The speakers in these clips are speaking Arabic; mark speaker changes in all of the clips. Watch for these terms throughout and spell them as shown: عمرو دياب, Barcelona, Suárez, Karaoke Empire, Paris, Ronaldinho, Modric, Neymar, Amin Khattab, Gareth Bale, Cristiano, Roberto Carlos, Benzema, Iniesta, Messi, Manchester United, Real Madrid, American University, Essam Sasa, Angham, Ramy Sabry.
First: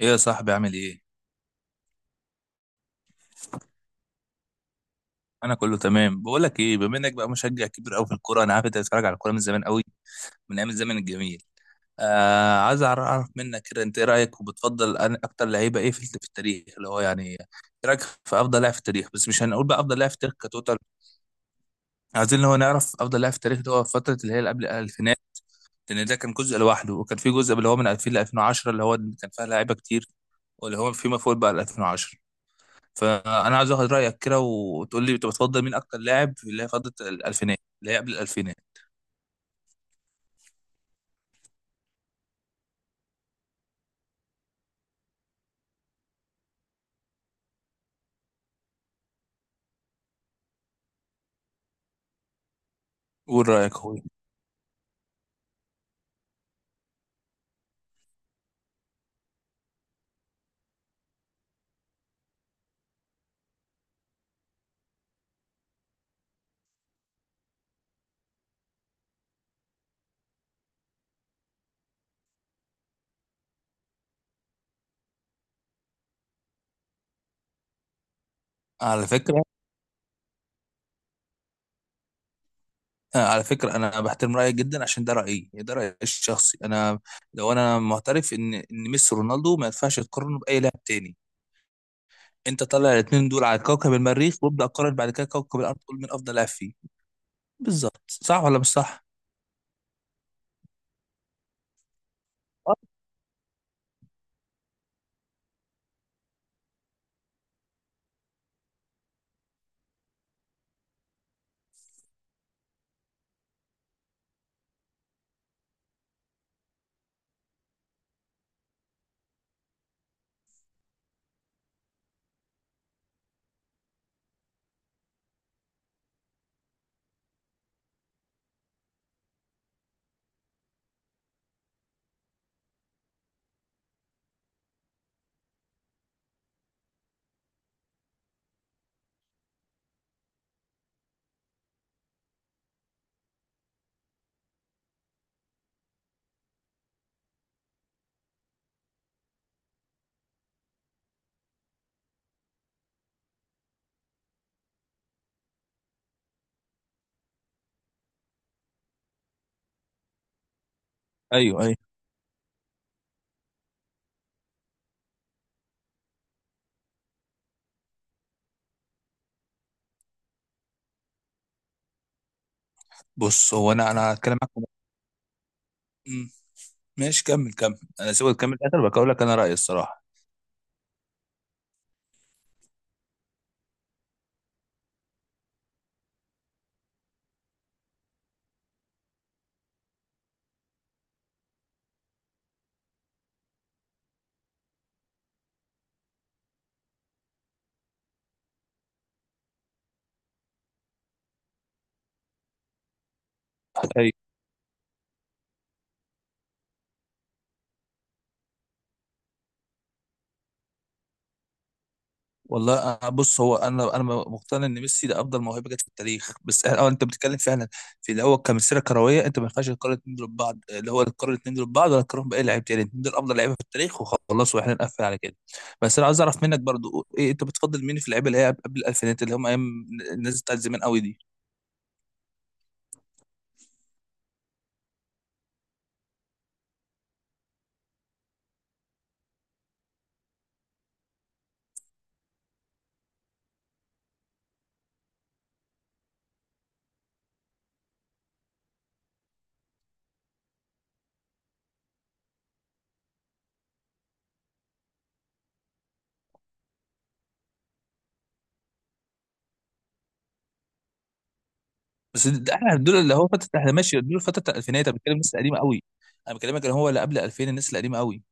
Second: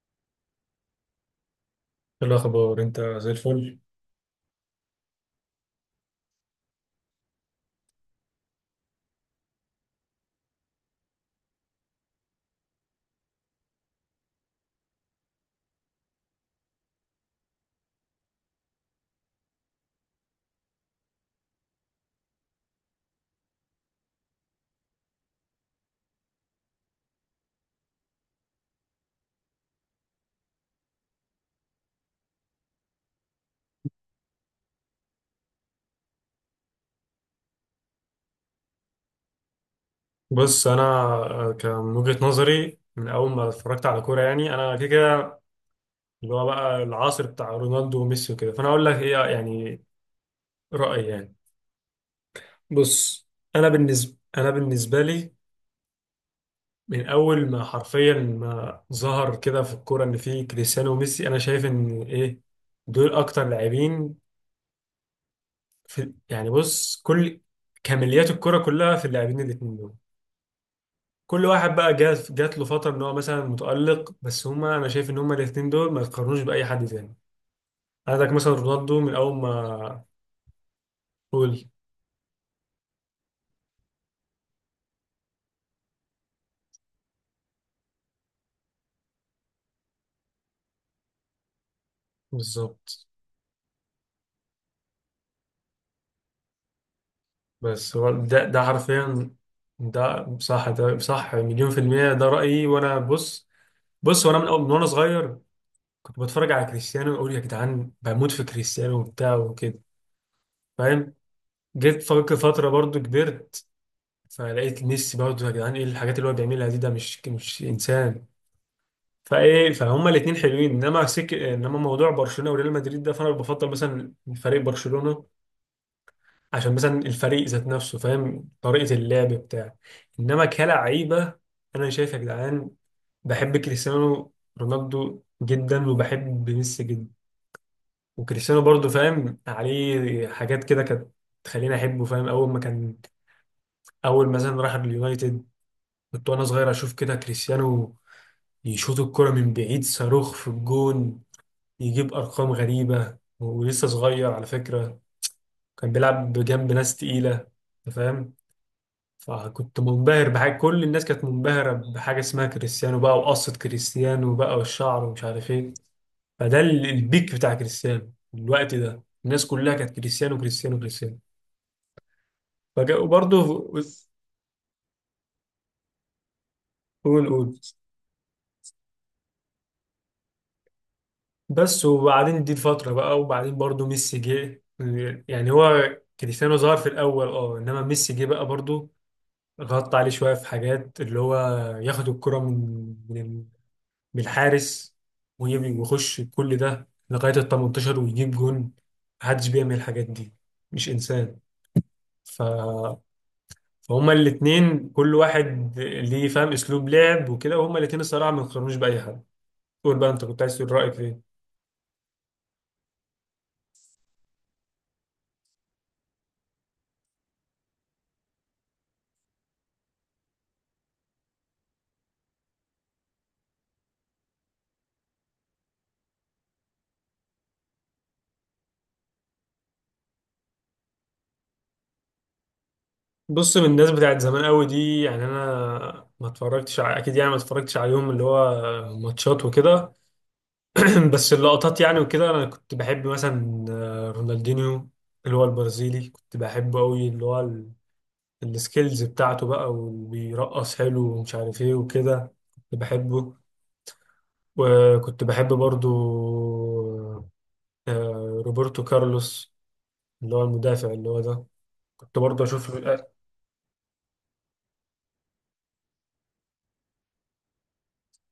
Speaker 1: ايه يا صاحبي، عامل ايه؟
Speaker 2: إيه الأخبار؟ أنت زي الفل.
Speaker 1: انا كله تمام. بقول لك ايه، بما انك بقى مشجع كبير قوي في الكوره، انا عارف انت بتتفرج على الكوره من زمان قوي، من ايام الزمن الجميل. عايز اعرف منك كده انت ايه رايك، وبتفضل اكتر لعيبه ايه في التاريخ، اللي هو يعني ايه رايك في افضل لاعب في التاريخ؟ بس مش هنقول بقى افضل لاعب في التاريخ كتوتال. عايزين اللي هو نعرف افضل لاعب في التاريخ اللي هو في فتره اللي هي اللي قبل الالفينات، لان ده كان جزء لوحده، وكان في جزء اللي هو من 2000 ل 2010 اللي هو كان فيها لعيبه كتير، واللي هو فيما فوق بقى ل 2010. فانا عايز اخد رايك كده وتقول لي انت بتفضل مين اكتر لاعب في اللي هي فتره الالفينات اللي هي قبل الالفينات.
Speaker 2: بص، أنا كان من وجهة نظري من أول ما اتفرجت على كورة، يعني أنا كده كده اللي هو بقى العصر بتاع رونالدو وميسي وكده. فأنا أقول لك إيه يعني، رأيي يعني. بص.
Speaker 1: قول
Speaker 2: أنا
Speaker 1: رايك يا اخويا.
Speaker 2: بالنسبة أنا بالنسبة لي من أول ما حرفيا ما ظهر كده في الكورة إن في كريستيانو وميسي، أنا شايف إن إيه، دول أكتر لاعبين في، يعني بص، كل كماليات الكورة كلها في اللاعبين الاتنين دول. كل واحد بقى جات له فتره ان هو مثلا متالق، بس هما، انا شايف ان هما الاثنين دول ما يتقارنوش باي حد تاني. عندك مثلا رونالدو
Speaker 1: على
Speaker 2: من اول
Speaker 1: فكره،
Speaker 2: ما قول.
Speaker 1: على فكره، انا بحترم رايك جدا، عشان ده رايي، ده رايي الشخصي انا. لو انا معترف ان ميسي ورونالدو ما ينفعش تقارنه باي لاعب تاني، انت طلع
Speaker 2: بالظبط.
Speaker 1: الاثنين دول على كوكب المريخ، وابدا قارن بعد كده كوكب الارض تقول مين افضل لاعب فيه.
Speaker 2: بس
Speaker 1: بالظبط،
Speaker 2: هو ده
Speaker 1: صح ولا
Speaker 2: ده
Speaker 1: مش صح؟
Speaker 2: حرفيا، ده صح، ده صح مليون في المية. ده رأيي
Speaker 1: آه.
Speaker 2: وأنا بص. بص، وأنا من أول من وأنا صغير كنت بتفرج على كريستيانو وأقول يا جدعان، بموت في كريستيانو وبتاع وكده، فاهم. جيت فك فترة برضو كبرت، فلقيت ميسي، برضو يا جدعان، إيه الحاجات اللي هو بيعملها دي، ده مش إنسان. فايه، فهما الاثنين حلوين، انما موضوع برشلونه وريال مدريد ده، فانا بفضل مثلا فريق برشلونه، عشان مثلا الفريق ذات نفسه فاهم طريقه اللعب بتاع. انما كلاعيبه، انا شايف يا جدعان، بحب كريستيانو رونالدو جدا وبحب ميسي جدا. وكريستيانو برضو فاهم عليه حاجات كده كانت تخليني احبه، فاهم. اول ما كان، اول مثلا راح اليونايتد، كنت وانا صغير اشوف كده كريستيانو يشوط الكرة من بعيد صاروخ في الجون، يجيب ارقام غريبه ولسه صغير، على فكره كان بيلعب جنب ناس تقيله، انت فاهم. فكنت منبهر بحاجه، كل الناس كانت
Speaker 1: ايوه،
Speaker 2: منبهره
Speaker 1: ايوه.
Speaker 2: بحاجه اسمها كريستيانو بقى، وقصه كريستيانو بقى والشعر ومش عارف ايه. فده البيك بتاع كريستيانو الوقت ده، الناس كلها كانت كريستيانو كريستيانو كريستيانو. فجاء
Speaker 1: بص
Speaker 2: وبرضه،
Speaker 1: هو انا هتكلم معاك. مم. ماشي،
Speaker 2: قول
Speaker 1: كمل
Speaker 2: قول.
Speaker 1: كمل، انا سيبك تكمل الاخر، بقول لك انا رايي الصراحه.
Speaker 2: بس وبعدين دي الفترة بقى، وبعدين برضه ميسي جه، يعني هو كريستيانو ظهر في الأول اه، إنما ميسي جه بقى برضه غطى عليه شوية في حاجات اللي هو ياخد الكرة من من الحارس، ويخش كل ده لغاية ال 18 ويجيب جون. محدش بيعمل الحاجات دي، مش إنسان. ف...
Speaker 1: أيوة.
Speaker 2: فهما الاتنين كل واحد ليه فاهم أسلوب لعب وكده، وهما الاتنين الصراحة ما يقارنوش بأي حد. قول بقى، أنت كنت عايز تقول رأيك إيه؟
Speaker 1: والله بص هو انا مقتنع ان ميسي ده افضل موهبه جت في التاريخ، بس اه انت بتتكلم فعلا في اللي هو كمسيره كرويه. انت ما ينفعش تقارن الاثنين دول ببعض، اللي هو تقارن الاثنين دول ببعض ولا تقارن باي لعيب تاني. الاثنين دول افضل لعيبه في التاريخ وخلاص، واحنا نقفل على كده. بس انا عايز اعرف منك برضو، ايه انت بتفضل مين في اللعيبه اللي هي قبل الالفينات، اللي هم ايام الناس بتاعت زمان قوي دي؟
Speaker 2: بص، من الناس بتاعت زمان قوي دي، يعني أنا ما اتفرجتش أكيد يعني ما اتفرجتش عليهم اللي هو ماتشات وكده. بس اللقطات يعني وكده، انا كنت بحب مثلا، رونالدينيو، اللي هو البرازيلي، كنت بحبه قوي، اللي هو السكيلز بتاعته بقى، وبيرقص حلو ومش عارف ايه وكده، كنت بحبه. وكنت بحب برضو روبرتو كارلوس، اللي هو المدافع اللي هو ده، كنت
Speaker 1: بس
Speaker 2: برضو
Speaker 1: ده
Speaker 2: اشوف
Speaker 1: احنا دول اللي هو فتره، احنا ماشي دول فتره الالفينات، انا بتكلم الناس القديمه قوي. انا بكلمك اللي هو اللي قبل 2000، الناس القديمه قوي،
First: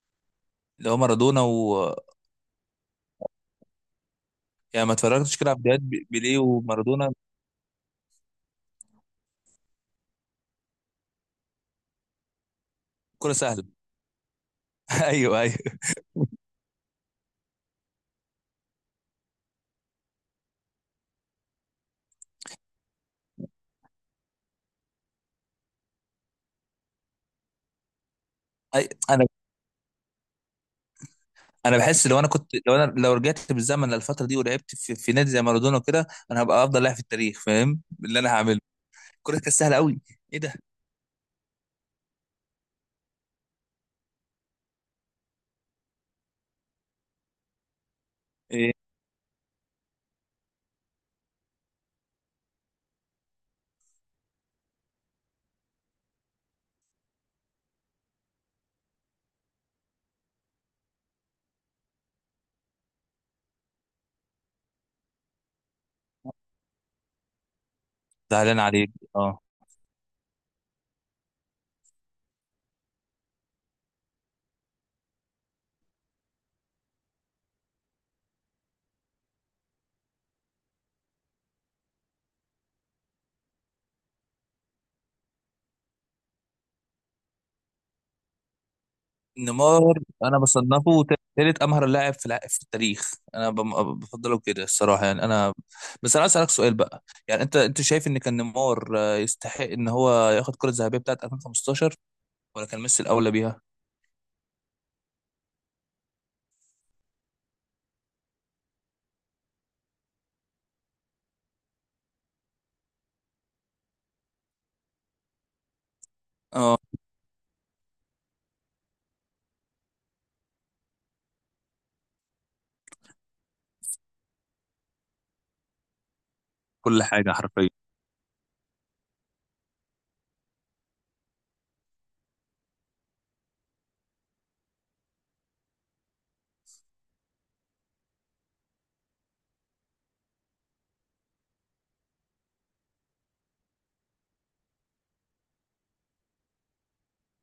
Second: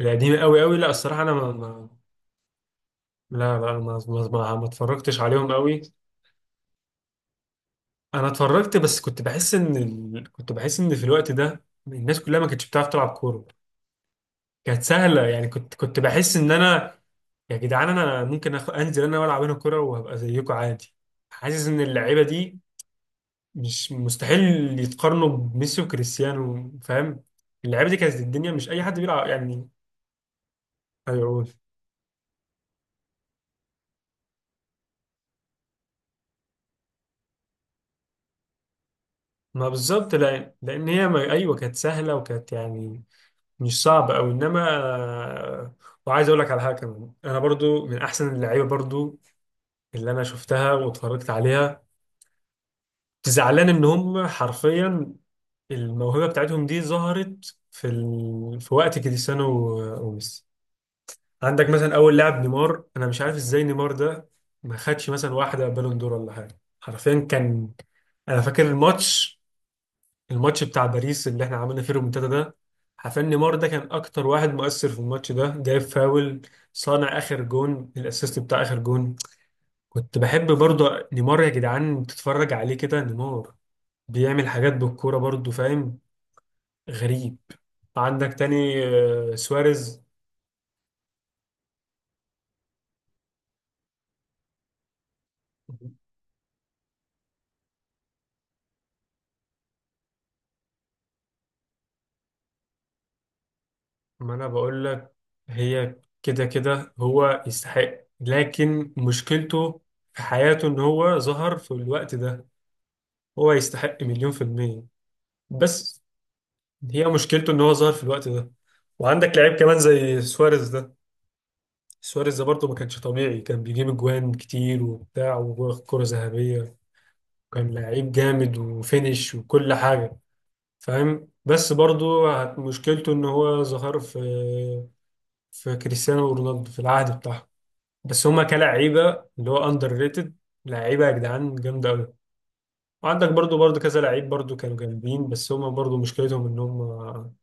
Speaker 2: القديم قوي قوي. لا
Speaker 1: اللي هو
Speaker 2: الصراحة انا
Speaker 1: مارادونا و...
Speaker 2: لا لا، ما
Speaker 1: يعني ما
Speaker 2: اتفرجتش
Speaker 1: اتفرجتش كده
Speaker 2: عليهم
Speaker 1: على
Speaker 2: قوي.
Speaker 1: فيديوهات بيليه ومارادونا؟
Speaker 2: انا اتفرجت، بس كنت بحس ان كنت بحس ان في الوقت ده الناس كلها ما كانتش بتعرف تلعب
Speaker 1: كرة
Speaker 2: كوره،
Speaker 1: سهلة.
Speaker 2: كانت سهله
Speaker 1: ايوه،
Speaker 2: يعني. كنت
Speaker 1: ايوه.
Speaker 2: كنت بحس ان انا، يا جدعان، انا ممكن انزل انا والعب هنا كوره وهبقى زيكم عادي. حاسس ان اللعيبه دي مش مستحيل يتقارنوا بميسي وكريستيانو، فاهم. اللعيبه دي كانت الدنيا، مش اي
Speaker 1: أي-
Speaker 2: حد
Speaker 1: انا
Speaker 2: بيلعب يعني. هيقول.
Speaker 1: انا بحس لو انا كنت، لو انا، لو رجعت بالزمن للفتره دي ولعبت في نادي زي مارادونا كده، انا هبقى افضل لاعب في التاريخ، فاهم اللي انا هعمله؟ الكوره كانت
Speaker 2: ما
Speaker 1: سهله قوي.
Speaker 2: بالظبط،
Speaker 1: ايه ده؟
Speaker 2: لان هي ما... ايوه، كانت سهله وكانت يعني، مش صعبه او انما. وعايز اقول لك على حاجه كمان، انا برضو من احسن اللعيبه
Speaker 1: ايه؟
Speaker 2: برضو اللي انا شفتها واتفرجت عليها، زعلان ان هم حرفيا الموهبه بتاعتهم دي ظهرت في في وقت كريستيانو وميسي. عندك مثلا اول لاعب نيمار، انا مش عارف ازاي نيمار ده ما خدش مثلا واحده بالون دور ولا حاجه. حرفيا كان، انا
Speaker 1: زعلان
Speaker 2: فاكر
Speaker 1: عليك. اه،
Speaker 2: الماتش، الماتش بتاع باريس اللي احنا عملنا فيه الريمونتادا ده، حرفيا نيمار ده كان اكتر واحد مؤثر في الماتش ده، جايب فاول، صانع اخر جون، الاسيست بتاع اخر جون. كنت بحب برضو نيمار، يا جدعان تتفرج عليه كده، نيمار بيعمل حاجات بالكورة برضو، فاهم، غريب. عندك تاني
Speaker 1: نيمار
Speaker 2: سواريز.
Speaker 1: انا بصنفه ثالث امهر لاعب في في التاريخ، انا بفضله كده الصراحه، يعني انا. بس انا عايز اسالك سؤال بقى، يعني انت شايف ان كان نيمار يستحق ان هو ياخد الكره الذهبيه بتاعت 2015، ولا كان ميسي الاولى بيها؟
Speaker 2: ما انا بقول لك، هي كده كده هو يستحق، لكن مشكلته في حياته ان هو ظهر في الوقت ده. هو يستحق مليون في المية، بس
Speaker 1: اه.
Speaker 2: هي مشكلته ان هو ظهر في الوقت ده. وعندك لعيب كمان زي سواريز ده، سواريز ده برضه ما كانش طبيعي، كان بيجيب اجوان كتير وبتاع وكرة ذهبية،
Speaker 1: كل حاجة حرفيا.
Speaker 2: كان لعيب جامد وفينش وكل حاجة، فاهم. بس برضو مشكلته ان هو ظهر في، في كريستيانو رونالدو في العهد بتاعه. بس هما كلاعيبة اللي هو اندر ريتد، لعيبة يا جدعان جامدة قوي. وعندك برضو كذا لعيب برضو كانوا جامدين، بس هما برضو مشكلتهم ان هما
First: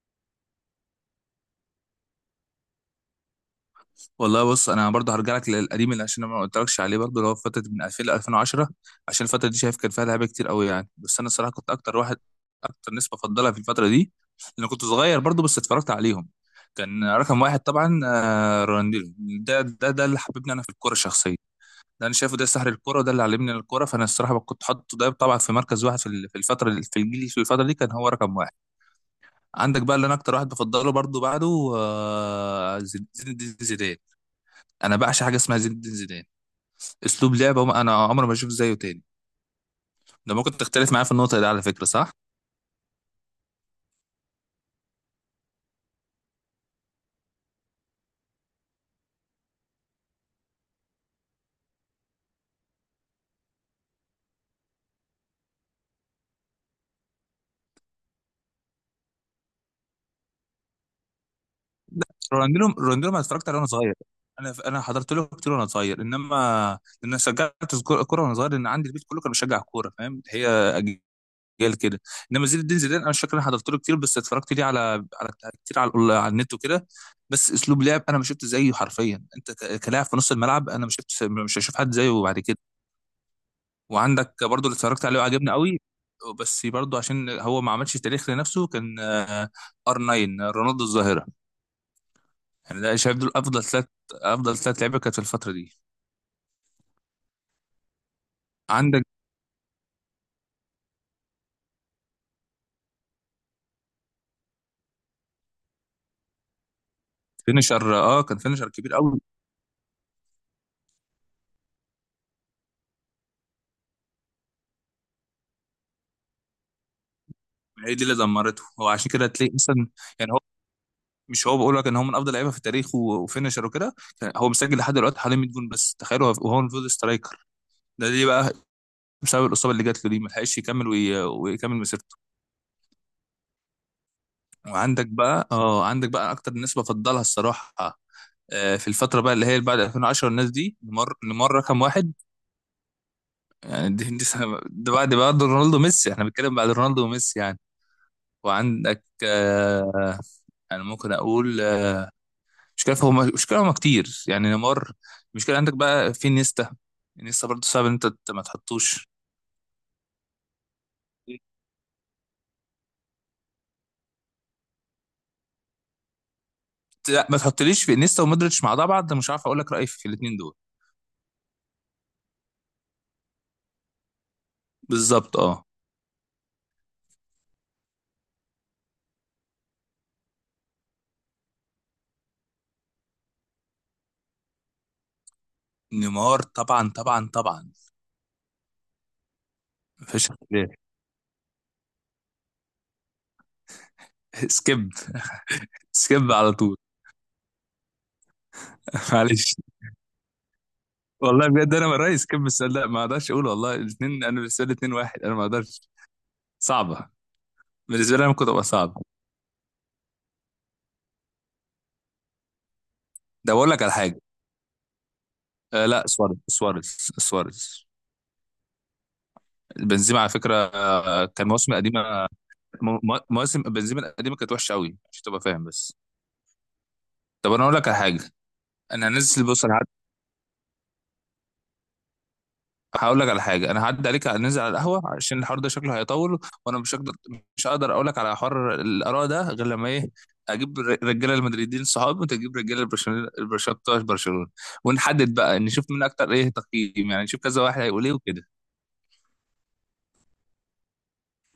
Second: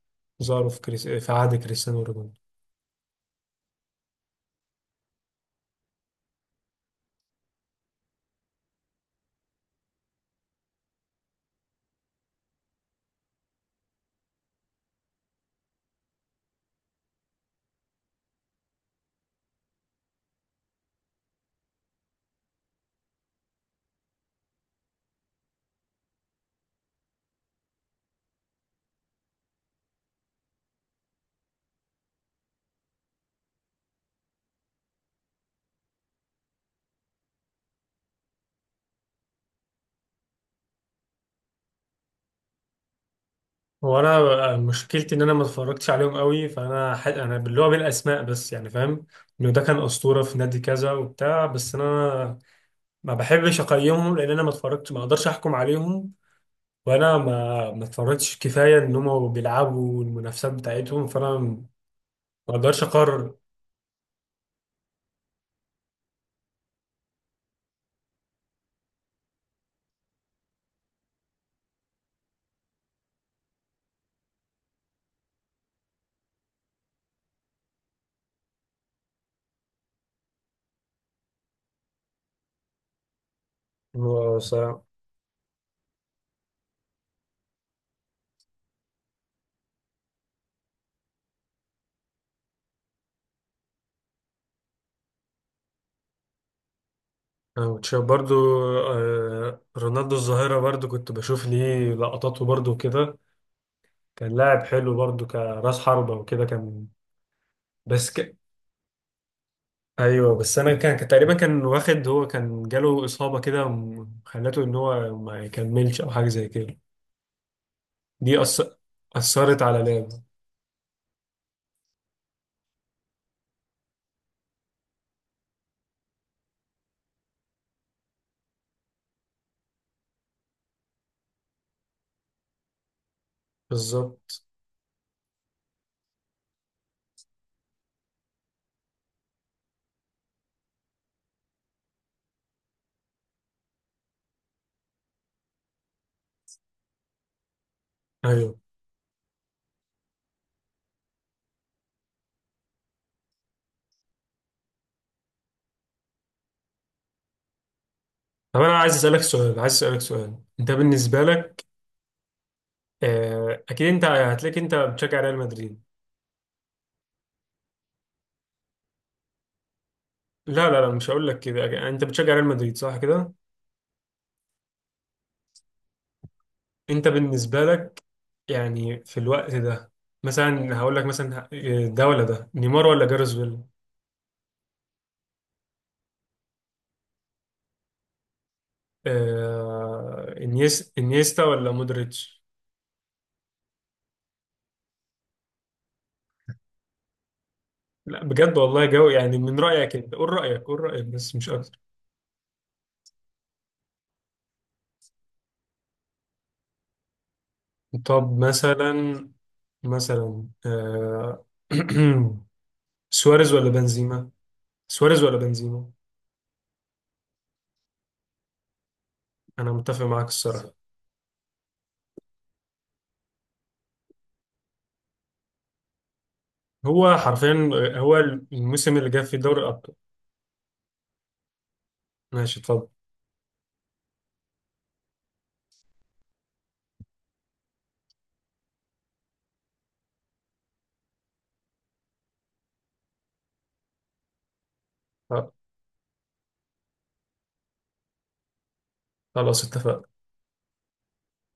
Speaker 2: ظهروا في في عهد كريستيانو رونالدو.
Speaker 1: والله بص، انا برضه هرجع لك للقديم اللي عشان أنا ما قلتلكش عليه برضه، اللي هو فتره من 2000 ل 2010، عشان الفتره دي شايف كان فيها لعيبه كتير قوي يعني. بس انا الصراحه كنت اكتر واحد، اكتر ناس بفضلها في الفتره دي، لان كنت صغير برضه بس اتفرجت عليهم. كان رقم واحد طبعا، رونالدينيو. ده اللي حببني انا في الكوره الشخصيه، ده انا شايفه ده سحر الكوره، وده اللي علمني الكوره. فانا الصراحه كنت حاطه ده طبعا في مركز واحد، في في الفتره، في الجيل، في الفتره دي كان هو رقم واحد. عندك بقى اللي انا اكتر واحد بفضله برضه بعده زين الدين زيدان. انا بعشق حاجه اسمها زين الدين زيدان، اسلوب لعبه. انا عمري ما اشوف زيه تاني، ده ممكن تختلف معايا في النقطه دي على فكره، صح؟
Speaker 2: وانا بقى مشكلتي ان انا ما اتفرجتش عليهم قوي، فانا انا اللي هو بالاسماء بس يعني، فاهم انه ده كان اسطوره في نادي كذا وبتاع، بس انا ما بحبش اقيمهم لان انا ما اتفرجتش، ما اقدرش احكم عليهم. وانا ما اتفرجتش كفايه ان هم بيلعبوا المنافسات بتاعتهم، فانا ما
Speaker 1: رونالدينو
Speaker 2: اقدرش
Speaker 1: رونالدينو ما
Speaker 2: اقرر.
Speaker 1: اتفرجت عليه وانا صغير، انا حضرت له كتير وانا صغير، انما انا شجعت كورة وانا صغير، لان عندي البيت كله كان بيشجع كوره، فاهم؟ هي اجيال كده. انما زين الدين زيدان انا مش فاكر انا حضرت له كتير، بس اتفرجت ليه على كتير، على على النت وكده. بس اسلوب لعب انا ما شفت زيه حرفيا، انت كلاعب في نص الملعب انا ما شفت، مش هشوف حد زيه بعد كده.
Speaker 2: هو
Speaker 1: وعندك
Speaker 2: س-
Speaker 1: برضو اللي اتفرجت عليه وعجبني قوي، بس برضو عشان هو ما عملش تاريخ لنفسه، كان ار 9 رونالدو الظاهره. يعني ده شايف دول افضل ثلاث، افضل ثلاث لعيبه كانت في الفتره دي.
Speaker 2: أنا كنت شايف برضو
Speaker 1: عندك
Speaker 2: رونالدو الظاهره، برضو كنت بشوف ليه لقطاته برضو كده، كان لاعب حلو برضو، كراس حربه وكده كان.
Speaker 1: فينيشر،
Speaker 2: بس
Speaker 1: اه كان فينيشر كبير قوي،
Speaker 2: ايوه، بس انا كان تقريبا كان واخد، هو كان جاله اصابه كده خلته ان هو ما يكملش او حاجه زي كده.
Speaker 1: هي دي اللي
Speaker 2: دي
Speaker 1: دمرته هو، عشان كده تلاقي
Speaker 2: اثرت على
Speaker 1: مثلا
Speaker 2: لعبه.
Speaker 1: يعني هو، مش هو بقول لك ان هو من افضل لعيبه في التاريخ وفينيشر وكده، كان هو مسجل لحد دلوقتي حوالي 100 جون بس، تخيلوا هو وهو المفروض سترايكر. ده ليه بقى؟ بسبب الاصابه اللي جات له دي، ما لحقش يكمل ويكمل مسيرته.
Speaker 2: بالظبط.
Speaker 1: وعندك بقى اه، عندك بقى اكتر الناس بفضلها الصراحه، في الفترة بقى اللي هي اللي بعد 2010، الناس دي نمر رقم واحد، يعني دي سنة، ده بعد رونالدو وميسي، احنا بنتكلم بعد رونالدو وميسي يعني.
Speaker 2: ايوه.
Speaker 1: وعندك انا ممكن اقول، مش كده هم كتير يعني نمر. المشكلة عندك بقى في نيستا، نيستا برضه صعب ان انت ما
Speaker 2: طب انا عايز
Speaker 1: تحطوش.
Speaker 2: اسالك سؤال، عايز اسالك سؤال، انت بالنسبه لك، اكيد انت هتلاقيك انت بتشجع ريال مدريد.
Speaker 1: لا، ما تحطليش في نيستا ومودريتش مع بعض، مش عارف اقول لك رأيي في الاثنين دول.
Speaker 2: لا لا لا، مش هقول لك كده. انت بتشجع ريال مدريد صح كده؟
Speaker 1: بالظبط، اه.
Speaker 2: انت بالنسبه لك، يعني في الوقت ده، مثلا هقول لك مثلا، ده ولا ده، نيمار ولا جارس بيل؟
Speaker 1: نيمار طبعا طبعا طبعا، مفيش اختلاف.
Speaker 2: انيستا ولا مودريتش؟
Speaker 1: سكيب، سكيب على طول.
Speaker 2: لا بجد والله جو، يعني
Speaker 1: معلش.
Speaker 2: من رايك انت، قول رايك، قول رايك بس
Speaker 1: والله
Speaker 2: مش
Speaker 1: بجد
Speaker 2: اكتر.
Speaker 1: انا رئيس كم السؤال ده، ما اقدرش اقول والله، الاثنين انا بالنسبه لي اثنين واحد، انا ما اقدرش، صعبه. بالنسبه لي انا
Speaker 2: طب
Speaker 1: كنت ابقى صعب.
Speaker 2: مثلا سواريز
Speaker 1: ده
Speaker 2: ولا
Speaker 1: بقول لك على حاجه.
Speaker 2: بنزيما؟ سواريز ولا
Speaker 1: آه
Speaker 2: بنزيما؟
Speaker 1: لا، سواريز، سواريز، سواريز.
Speaker 2: انا متفق
Speaker 1: بنزيما
Speaker 2: معاك
Speaker 1: على فكره،
Speaker 2: الصراحه.
Speaker 1: آه كان مواسم قديمه، مواسم بنزيما القديمه كانت وحشه قوي، عشان تبقى فاهم بس.
Speaker 2: هو
Speaker 1: طب انا
Speaker 2: حرفيا،
Speaker 1: اقول لك على
Speaker 2: هو
Speaker 1: حاجه،
Speaker 2: الموسم
Speaker 1: انا
Speaker 2: اللي جاب فيه
Speaker 1: هنزل،
Speaker 2: دوري
Speaker 1: بص
Speaker 2: الابطال. ماشي اتفضل.
Speaker 1: هقول لك على حاجه، انا هعدي عليك ننزل على القهوه، عشان الحوار ده شكله هيطول وانا مش هقدر، مش هقدر اقول لك على حوار الاراء ده غير لما ايه، اجيب رجاله المدريدين صحابي، وانت تجيب رجاله البرشلونه، بتوع برشلونه، ونحدد
Speaker 2: آه،
Speaker 1: بقى نشوف مين اكتر ايه تقييم، يعني نشوف كذا واحد هيقول ايه وكده.
Speaker 2: خلاص اتفقنا.